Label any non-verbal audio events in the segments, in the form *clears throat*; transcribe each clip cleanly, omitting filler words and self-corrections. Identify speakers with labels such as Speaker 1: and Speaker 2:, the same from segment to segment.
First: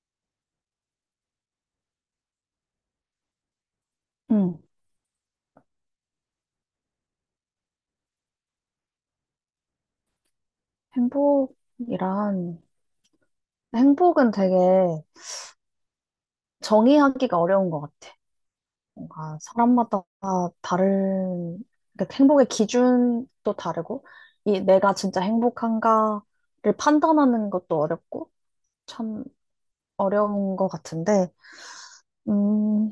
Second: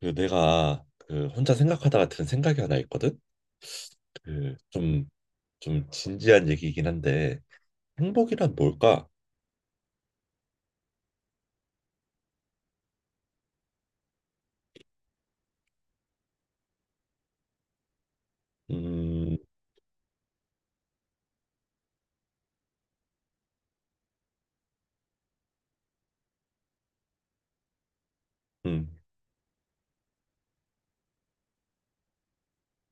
Speaker 1: 그 내가 그 혼자 생각하다가 든 생각이 하나 있거든. 그
Speaker 2: 음,
Speaker 1: 좀 진지한 얘기이긴 한데 행복이란 뭘까?
Speaker 2: 행복이란, 행복은 되게 정의하기가 어려운 것 같아.
Speaker 1: 음,
Speaker 2: 뭔가 사람마다 다른, 그러니까 행복의 기준도 다르고, 이 내가 진짜 행복한가를 판단하는 것도 어렵고,
Speaker 1: 음,
Speaker 2: 참 어려운 것 같은데, 음,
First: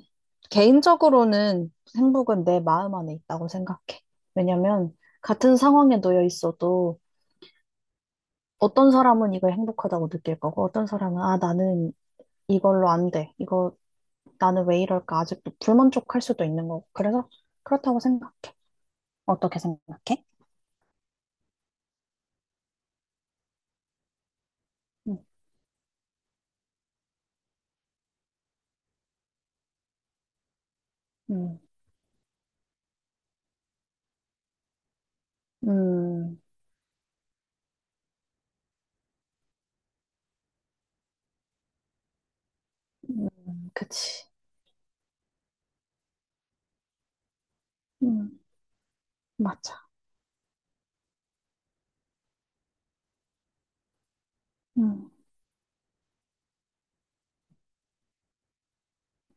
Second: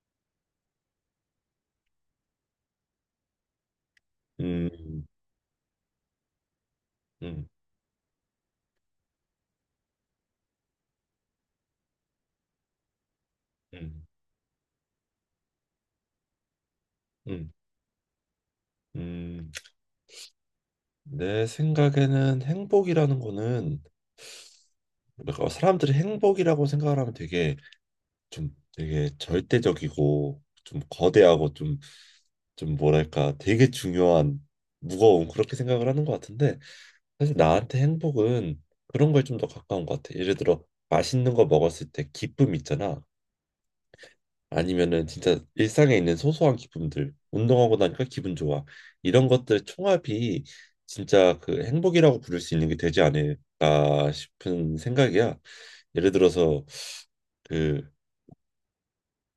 Speaker 2: 개인적으로는 행복은 내 마음 안에 있다고 생각해. 왜냐면,
Speaker 1: 음,
Speaker 2: 같은 상황에 놓여 있어도
Speaker 1: 음,
Speaker 2: 어떤 사람은 이걸 행복하다고 느낄 거고, 어떤 사람은, 아, 나는 이걸로 안 돼. 이거
Speaker 1: 음,
Speaker 2: 나는 왜 이럴까? 아직도 불만족할 수도 있는 거고. 그래서
Speaker 1: 음,
Speaker 2: 그렇다고 생각.
Speaker 1: 음.
Speaker 2: 어떻게 생각해?
Speaker 1: 내 생각에는 행복이라는 거는
Speaker 2: 음.
Speaker 1: 뭔가 사람들이 행복이라고 생각을 하면 되게 좀 되게 절대적이고 좀 거대하고
Speaker 2: 음.
Speaker 1: 좀 뭐랄까 되게 중요한 무거운 그렇게 생각을 하는 것
Speaker 2: 음.
Speaker 1: 같은데 사실 나한테 행복은 그런 걸 좀 더 가까운 것 같아. 예를 들어 맛있는 거 먹었을 때 기쁨 있잖아.
Speaker 2: 음. 그치.
Speaker 1: 아니면은 진짜 일상에 있는 소소한 기쁨들, 운동하고 나니까 기분
Speaker 2: 음.
Speaker 1: 좋아. 이런 것들
Speaker 2: 맞아.
Speaker 1: 총합이 진짜 그 행복이라고 부를 수 있는 게 되지 않을까 싶은
Speaker 2: 음.
Speaker 1: 생각이야. 예를 들어서 그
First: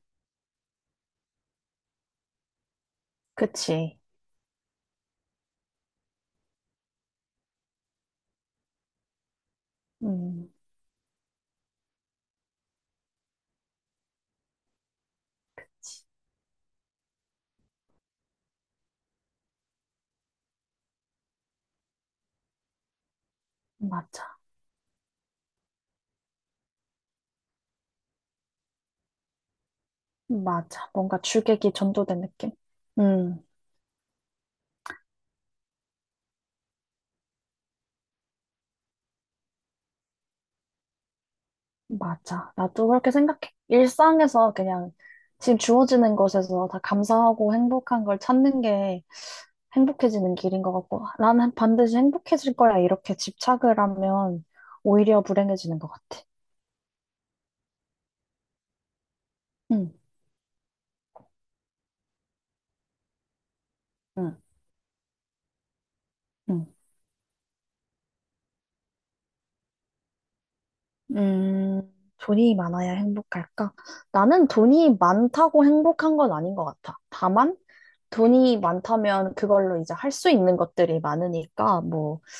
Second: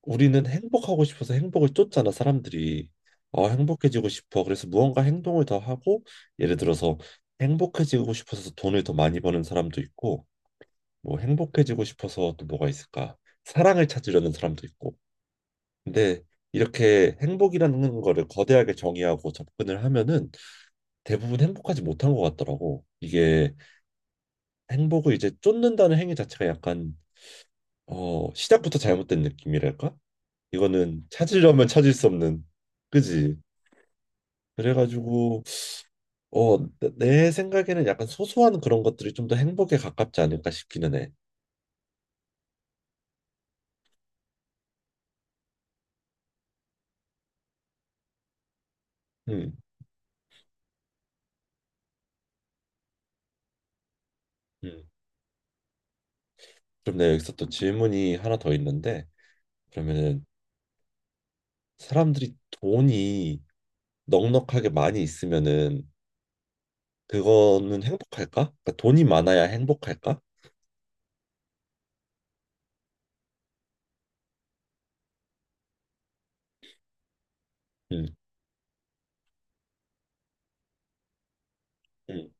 Speaker 1: 우리는 행복하고 싶어서 행복을 쫓잖아, 사람들이. 어,
Speaker 2: 그치.
Speaker 1: 행복해지고 싶어. 그래서 무언가 행동을 더 하고 예를 들어서 행복해지고 싶어서 돈을 더 많이 버는 사람도 있고
Speaker 2: 음.
Speaker 1: 뭐 행복해지고 싶어서 또 뭐가 있을까? 사랑을 찾으려는 사람도 있고.
Speaker 2: 그치.
Speaker 1: 근데 이렇게 행복이라는 거를 거대하게 정의하고 접근을 하면은 대부분 행복하지 못한 것 같더라고. 이게
Speaker 2: 맞아.
Speaker 1: 행복을 이제 쫓는다는 행위 자체가 약간 어, 시작부터 잘못된 느낌이랄까?
Speaker 2: 맞아.
Speaker 1: 이거는
Speaker 2: 뭔가
Speaker 1: 찾으려면
Speaker 2: 주객이
Speaker 1: 찾을 수
Speaker 2: 전도된
Speaker 1: 없는,
Speaker 2: 느낌?
Speaker 1: 그지?
Speaker 2: 음.
Speaker 1: 그래가지고 어, 내, 생각에는 약간 소소한 그런 것들이 좀 더 행복에 가깝지 않을까 싶기는 해.
Speaker 2: 맞아. 나도 그렇게 생각해. 일상에서 그냥 지금 주어지는 것에서 다 감사하고 행복한 걸 찾는 게
Speaker 1: 음,
Speaker 2: 행복해지는 길인 것 같고, 나는 반드시 행복해질 거야. 이렇게 집착을 하면
Speaker 1: 음.
Speaker 2: 오히려 불행해지는 것 같아.
Speaker 1: 그럼 내가 여기서 또 질문이 하나 더 있는데
Speaker 2: 응.
Speaker 1: 그러면은 사람들이 돈이
Speaker 2: 응.
Speaker 1: 넉넉하게 많이 있으면은
Speaker 2: 응.
Speaker 1: 그거는 행복할까? 그러니까 돈이 많아야 행복할까?
Speaker 2: 음, 돈이 많아야 행복할까? 나는 돈이 많다고 행복한 건 아닌 것 같아. 다만,
Speaker 1: 음,
Speaker 2: 돈이 많다면 그걸로 이제 할 수 있는 것들이 많으니까, 뭐,
Speaker 1: 음,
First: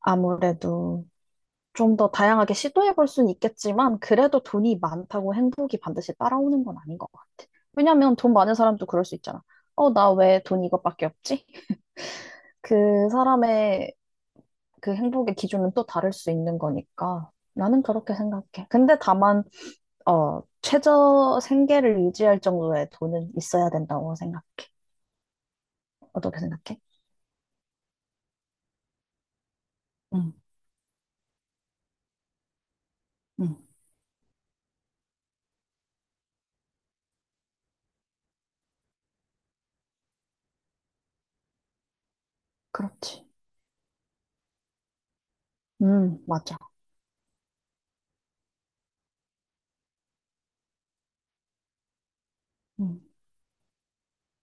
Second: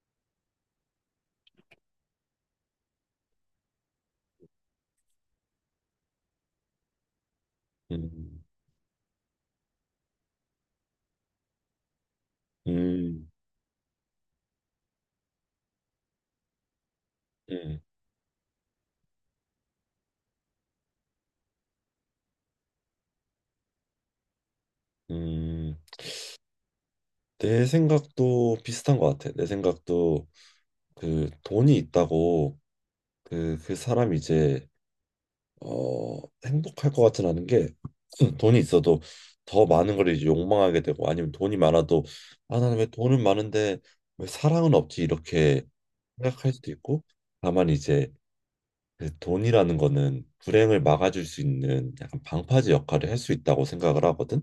Speaker 2: 아무래도 좀 더 다양하게 시도해 볼 수는 있겠지만, 그래도 돈이 많다고 행복이 반드시 따라오는 건 아닌 것 같아. 왜냐면 돈
Speaker 1: 음,
Speaker 2: 많은 사람도 그럴 수 있잖아. 어, 나 왜 돈 이것밖에 없지? 그
Speaker 1: 음,
Speaker 2: 사람의 그 행복의 기준은 또 다를 수 있는 거니까.
Speaker 1: 음,
Speaker 2: 나는 그렇게 생각해. 근데 다만, 어, 최저 생계를 유지할 정도의 돈은 있어야 된다고 생각해.
Speaker 1: 음.
Speaker 2: 어떻게 생각해?
Speaker 1: 내 생각도 비슷한 것 같아. 내 생각도
Speaker 2: 응.
Speaker 1: 그 돈이 있다고
Speaker 2: 응.
Speaker 1: 그, 그 사람이 이제 어, 행복할 것 같진 않은 게 *clears throat* 돈이 있어도 더 많은 걸 이제 욕망하게 되고 아니면 돈이 많아도 아 나는 왜 돈은
Speaker 2: 그렇지.
Speaker 1: 많은데 왜 사랑은 없지 이렇게
Speaker 2: 응,
Speaker 1: 생각할
Speaker 2: 맞아.
Speaker 1: 수도 있고 다만 이제 그 돈이라는 거는 불행을 막아줄 수 있는 약간 방파제
Speaker 2: 응.
Speaker 1: 역할을 할 수 있다고 생각을 하거든.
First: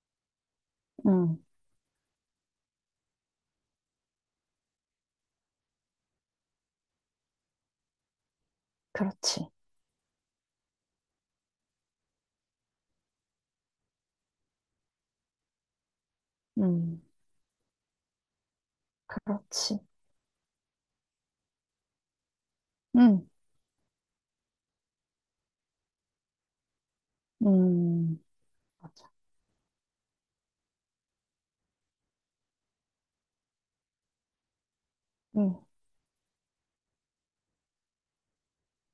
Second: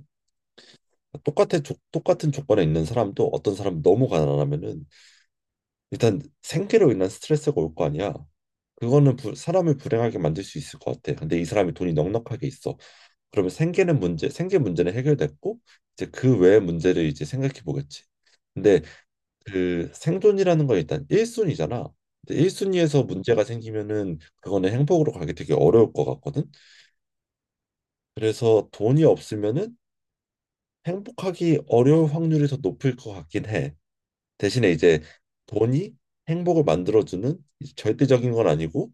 Speaker 2: 응.
Speaker 1: 똑같은 조건에 있는 사람도 어떤 사람 너무 가난하면은 일단 생계로 인한 스트레스가 올 거 아니야. 그거는
Speaker 2: 그렇지.
Speaker 1: 사람을 불행하게 만들 수 있을 것 같아. 근데 이 사람이 돈이 넉넉하게 있어. 그러면 생계는 문제, 생계 문제는 해결됐고 이제 그 외의
Speaker 2: 응,
Speaker 1: 문제를 이제 생각해 보겠지. 근데
Speaker 2: 그렇지.
Speaker 1: 그 생존이라는 건 일단 1순위잖아. 일 1순위에서
Speaker 2: 응.
Speaker 1: 문제가 생기면은 그거는 행복으로 가기 되게 어려울 것 같거든.
Speaker 2: 음.
Speaker 1: 그래서 돈이
Speaker 2: 맞아.
Speaker 1: 없으면은 행복하기 어려울 확률이 더 높을 것 같긴 해. 대신에 이제
Speaker 2: 음.
Speaker 1: 돈이 행복을 만들어주는 이제 절대적인 건 아니고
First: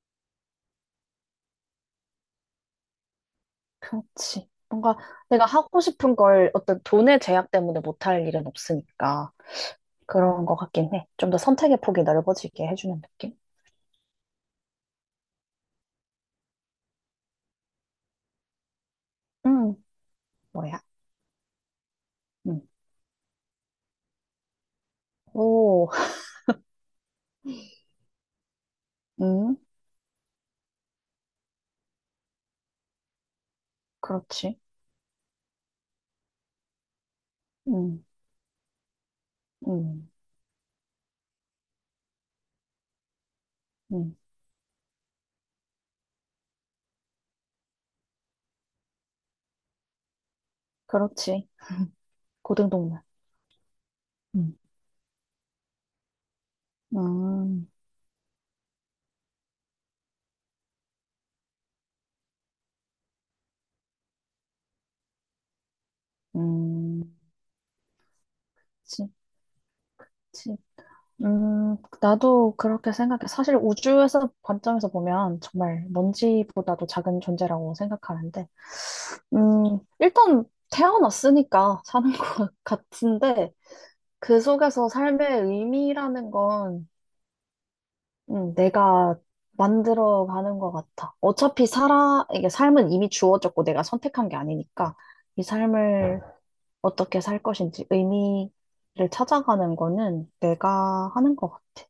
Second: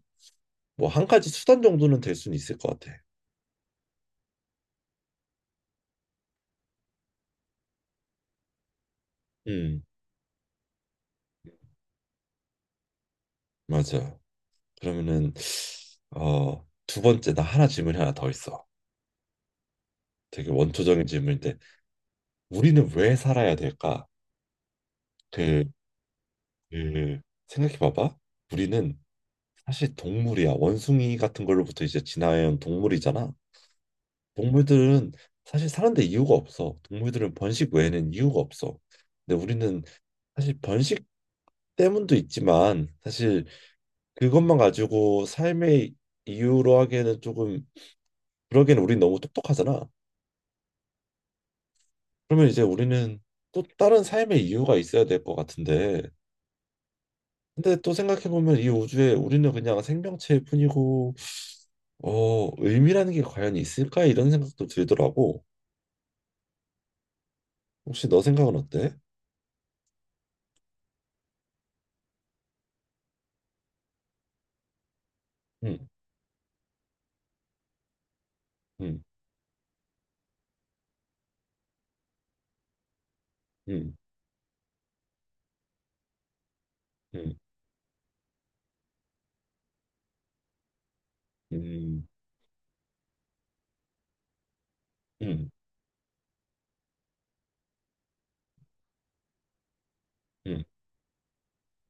Speaker 1: 뭐 한 가지 수단 정도는 될 수는 있을 것 같아.
Speaker 2: 그렇지. 뭔가 내가 하고 싶은 걸 어떤 돈의 제약 때문에 못할 일은 없으니까
Speaker 1: 음,
Speaker 2: 그런 것 같긴 해. 좀 더 선택의 폭이 넓어지게 해주는 느낌?
Speaker 1: 맞아. 그러면은 어, 두 번째 나 하나 질문이 하나 더 있어.
Speaker 2: 음,
Speaker 1: 되게
Speaker 2: 뭐야?
Speaker 1: 원초적인 질문인데
Speaker 2: 음.
Speaker 1: 우리는 왜 살아야 될까? 그
Speaker 2: 오.
Speaker 1: 그 생각해봐봐. 우리는
Speaker 2: 음.
Speaker 1: 사실 동물이야. 원숭이 같은 걸로부터 이제 진화해온 동물이잖아.
Speaker 2: 그렇지.
Speaker 1: 동물들은 사실 사는데 이유가 없어. 동물들은 번식
Speaker 2: 음.
Speaker 1: 외에는 이유가 없어. 근데 우리는
Speaker 2: 음.
Speaker 1: 사실 번식 때문도 있지만 사실
Speaker 2: 음.
Speaker 1: 그것만 가지고 삶의 이유로 하기에는 조금 그러기에는 우린 너무 똑똑하잖아.
Speaker 2: 그렇지.
Speaker 1: 그러면 이제
Speaker 2: 고등동물.
Speaker 1: 우리는 또 다른 삶의
Speaker 2: 음.
Speaker 1: 이유가 있어야 될 것 같은데.
Speaker 2: 음.
Speaker 1: 근데 또 생각해보면 이 우주에 우리는 그냥 생명체일 뿐이고 어, 의미라는 게 과연 있을까? 이런 생각도 들더라고.
Speaker 2: 음.
Speaker 1: 혹시 너 생각은 어때?
Speaker 2: 그치. 그치. 나도 그렇게 생각해. 사실 우주에서 관점에서 보면 정말
Speaker 1: 음,
Speaker 2: 먼지보다도 작은 존재라고 생각하는데
Speaker 1: 음,
Speaker 2: 일단 태어났으니까 사는 *laughs* 것 같은데,
Speaker 1: 음,
Speaker 2: 그 속에서 삶의 의미라는 건,
Speaker 1: 음,
Speaker 2: 내가 만들어 가는 것 같아. 어차피
Speaker 1: 음,
Speaker 2: 살아, 이게 삶은 이미 주어졌고 내가 선택한 게 아니니까, 이
Speaker 1: 음,
Speaker 2: 삶을 어떻게 살 것인지 의미를 찾아가는 거는
Speaker 1: 음,
Speaker 2: 내가 하는 것 같아.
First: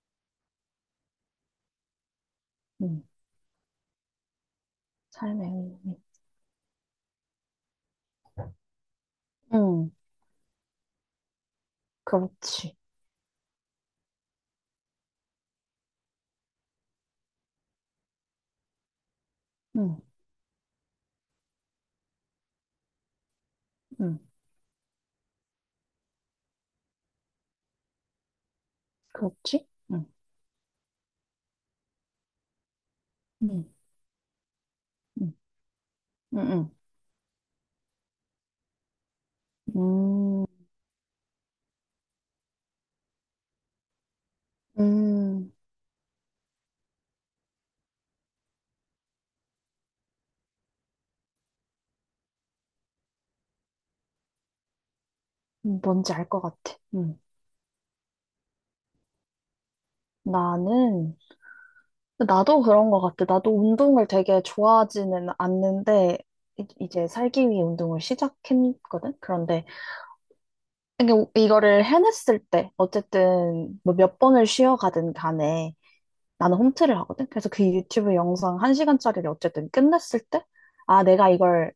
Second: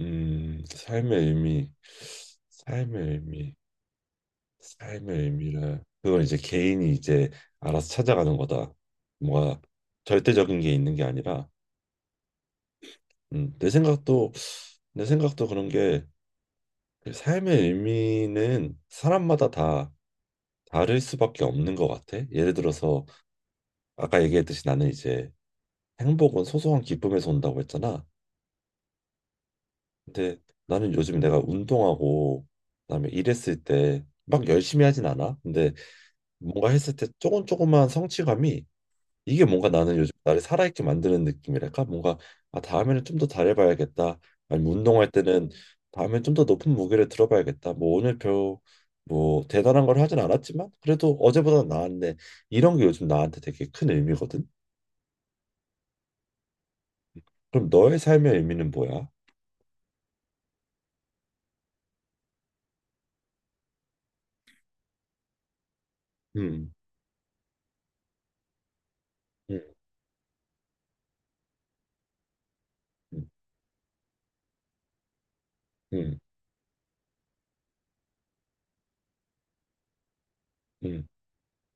Speaker 1: 삶의 의미,
Speaker 2: 음.
Speaker 1: 삶의 의미, 삶의
Speaker 2: 삶의
Speaker 1: 의미를.
Speaker 2: 의미.
Speaker 1: 그건 이제 개인이 이제 알아서 찾아가는 거다. 뭐가
Speaker 2: 음.
Speaker 1: 절대적인 게 있는 게 아니라,
Speaker 2: 그렇지.
Speaker 1: 음, 내 생각도 내 생각도 그런 게그 삶의 의미는 사람마다 다
Speaker 2: 음.
Speaker 1: 다를 수밖에 없는 것 같아. 예를 들어서
Speaker 2: 음.
Speaker 1: 아까 얘기했듯이 나는 이제 행복은 소소한 기쁨에서 온다고 했잖아.
Speaker 2: 그렇지. 음.
Speaker 1: 근데 나는 요즘 내가 운동하고 그다음에 일했을
Speaker 2: 음.
Speaker 1: 때 막 열심히 하진
Speaker 2: 음.
Speaker 1: 않아. 근데 뭔가
Speaker 2: 음.
Speaker 1: 했을 때 조금 조금만 성취감이 이게 뭔가 나는 요즘 나를
Speaker 2: 음. 음.
Speaker 1: 살아있게 만드는 느낌이랄까? 뭔가 아 다음에는 좀 더 잘해봐야겠다. 아니면 운동할 때는
Speaker 2: 음.
Speaker 1: 다음에 좀 더 높은 무게를 들어봐야겠다. 뭐 오늘 별 뭐 대단한 걸 하진 않았지만 그래도 어제보다 나았네. 이런 게 요즘 나한테 되게 큰 의미거든.
Speaker 2: 뭔지 알 것 같아. 음.
Speaker 1: 그럼 너의 삶의 의미는 뭐야?
Speaker 2: 나는, 나도 그런 것 같아. 나도 운동을 되게 좋아하지는 않는데,
Speaker 1: 음,
Speaker 2: 이제 살기 위해 운동을 시작했거든?
Speaker 1: 음,
Speaker 2: 그런데, 이게 이거를 해냈을 때,
Speaker 1: 음,
Speaker 2: 어쨌든, 뭐 몇 번을 쉬어가든 간에,
Speaker 1: 음,
Speaker 2: 나는 홈트를 하거든? 그래서 그 유튜브 영상 한시간짜리를 어쨌든 끝냈을 때, 아,
Speaker 1: 음,
Speaker 2: 내가 이걸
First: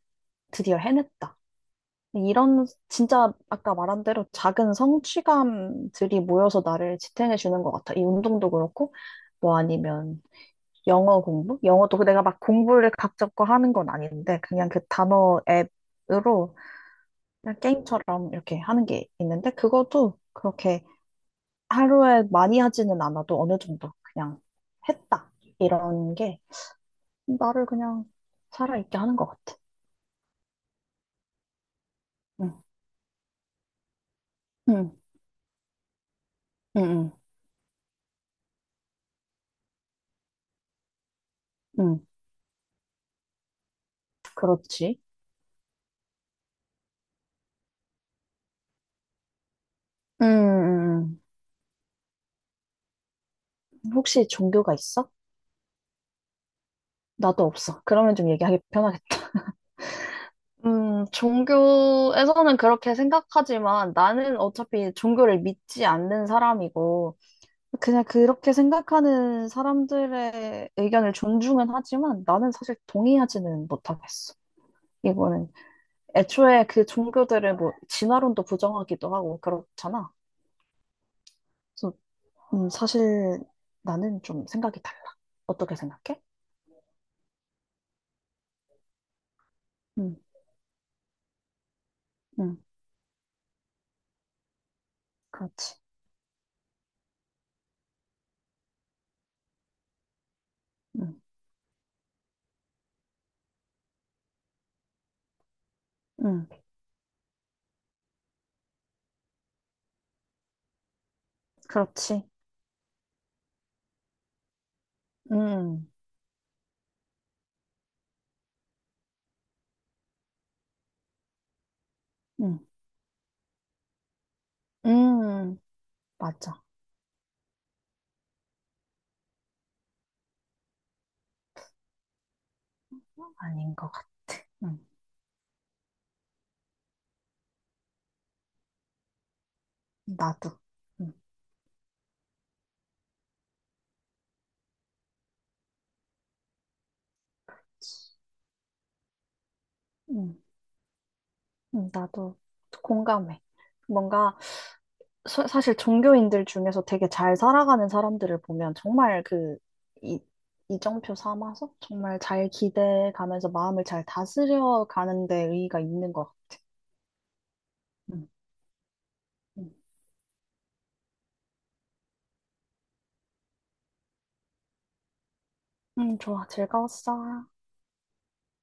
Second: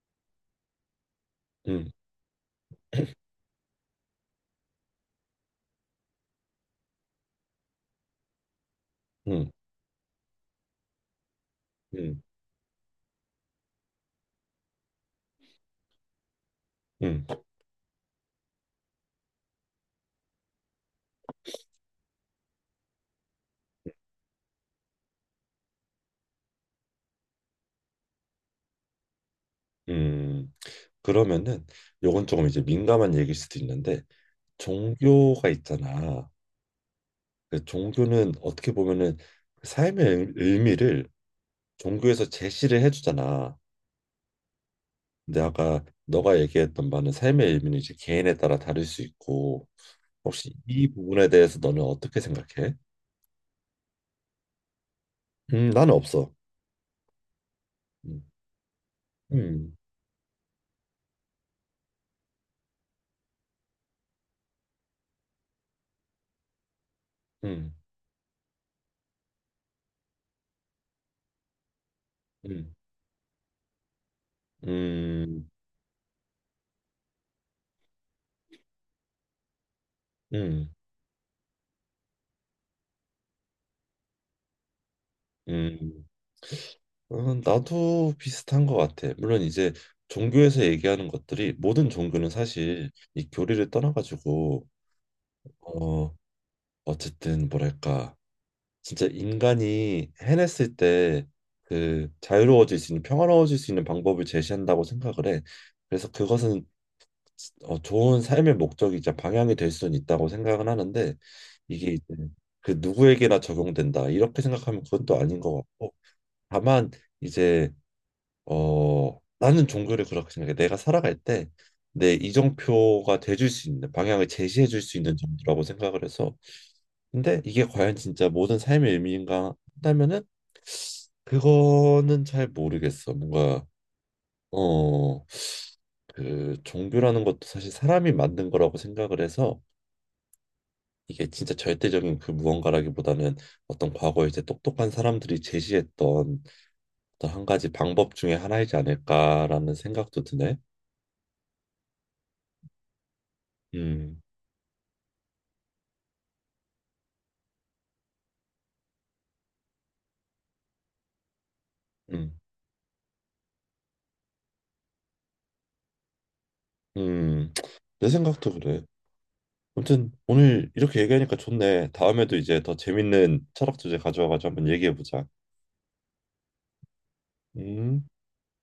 Speaker 2: 드디어 해냈다.
Speaker 1: 음,
Speaker 2: 이런 진짜 아까 말한 대로 작은 성취감들이 모여서 나를 지탱해 주는 것 같아. 이 운동도 그렇고
Speaker 1: 음,
Speaker 2: 뭐 아니면 영어 공부?
Speaker 1: 음,
Speaker 2: 영어도 그
Speaker 1: 음.
Speaker 2: 내가 막 공부를 각 잡고 하는 건 아닌데 그냥 그 단어 앱으로
Speaker 1: 음, 음,
Speaker 2: 그냥 게임처럼 이렇게 하는 게 있는데 그것도 그렇게 하루에 많이 하지는 않아도 어느 정도 그냥 했다. 이런 게 나를 그냥 살아있게 하는 것 같아.
Speaker 1: 음. 그러면은 요건 조금
Speaker 2: 응.
Speaker 1: 이제 민감한 얘기일 수도 있는데
Speaker 2: 응.
Speaker 1: 종교가 있잖아.
Speaker 2: 응. 응.
Speaker 1: 그 종교는 어떻게 보면은 그 삶의 의- 의미를
Speaker 2: 응.
Speaker 1: 종교에서 제시를 해주잖아.
Speaker 2: 그렇지.
Speaker 1: 근데 아까 너가 얘기했던 바는 삶의 의미는 이제 개인에 따라 다를 수 있고
Speaker 2: 응.
Speaker 1: 혹시 이
Speaker 2: 음. 음.
Speaker 1: 부분에 대해서 너는 어떻게 생각해?
Speaker 2: 혹시 종교가 있어?
Speaker 1: 나는 없어.
Speaker 2: 나도 없어. 그러면
Speaker 1: 음,
Speaker 2: 좀 얘기하기 편하겠다. *laughs*
Speaker 1: 음,
Speaker 2: 종교에서는 그렇게 생각하지만 나는 어차피 종교를 믿지 않는 사람이고,
Speaker 1: 음,
Speaker 2: 그냥 그렇게 생각하는 사람들의 의견을 존중은 하지만 나는
Speaker 1: 음,
Speaker 2: 사실 동의하지는 못하겠어. 이거는
Speaker 1: 음,
Speaker 2: 애초에 그 종교들을 뭐 진화론도 부정하기도 하고 그렇잖아.
Speaker 1: 음.
Speaker 2: 그래서 사실 나는 좀 생각이 달라. 어떻게
Speaker 1: 음,
Speaker 2: 생각해?
Speaker 1: 어, 나도 비슷한 것 같아. 물론 이제
Speaker 2: 음.
Speaker 1: 종교에서 얘기하는 것들이 모든 종교는
Speaker 2: 음.
Speaker 1: 사실 이 교리를 떠나가지고
Speaker 2: 그렇지.
Speaker 1: 어 어쨌든 뭐랄까 진짜 인간이 해냈을
Speaker 2: 음.
Speaker 1: 때 그 자유로워질 수 있는 평화로워질 수 있는 방법을 제시한다고 생각을 해. 그래서
Speaker 2: 음.
Speaker 1: 그것은 어, 좋은 삶의 목적이자 방향이 될 수는 있다고 생각은 하는데 이게 이제
Speaker 2: 그렇지.
Speaker 1: 그 누구에게나 적용된다 이렇게 생각하면 그건 또 아닌 것
Speaker 2: 음.
Speaker 1: 같고 다만 이제 어, 나는 종교를 그렇게 생각해. 내가 살아갈 때 내
Speaker 2: 음.
Speaker 1: 이정표가 돼줄 수 있는 방향을 제시해 줄 수 있는
Speaker 2: 음.
Speaker 1: 정도라고 생각을 해서.
Speaker 2: 맞아.
Speaker 1: 근데 이게 과연 진짜 모든 삶의 의미인가 한다면은 그거는 잘 모르겠어. 뭔가
Speaker 2: 아닌 것 같아. 음.
Speaker 1: 어, 그 종교라는 것도 사실 사람이 만든 거라고 생각을 해서
Speaker 2: 나도. 음.
Speaker 1: 이게 진짜 절대적인 그 무언가라기보다는 어떤 과거에 이제 똑똑한 사람들이 제시했던 어떤 한 가지 방법 중에 하나이지 않을까라는 생각도
Speaker 2: 음.
Speaker 1: 드네.
Speaker 2: 음. 나도 공감해.
Speaker 1: 음.
Speaker 2: 뭔가, 사실 종교인들 중에서 되게 잘 살아가는 사람들을 보면 정말 그, 이, 이정표 삼아서 정말
Speaker 1: 음,
Speaker 2: 잘 기대가면서 마음을 잘 다스려 가는 데 의의가 있는 것 같아.
Speaker 1: 음, 내
Speaker 2: 음.
Speaker 1: 생각도 그래.
Speaker 2: 음.
Speaker 1: 아무튼 오늘 이렇게 얘기하니까 좋네. 다음에도 이제 더 재밌는 철학 주제 가져와가지고 한번 얘기해보자.
Speaker 2: 음. 좋아. 즐거웠어.
Speaker 1: 음.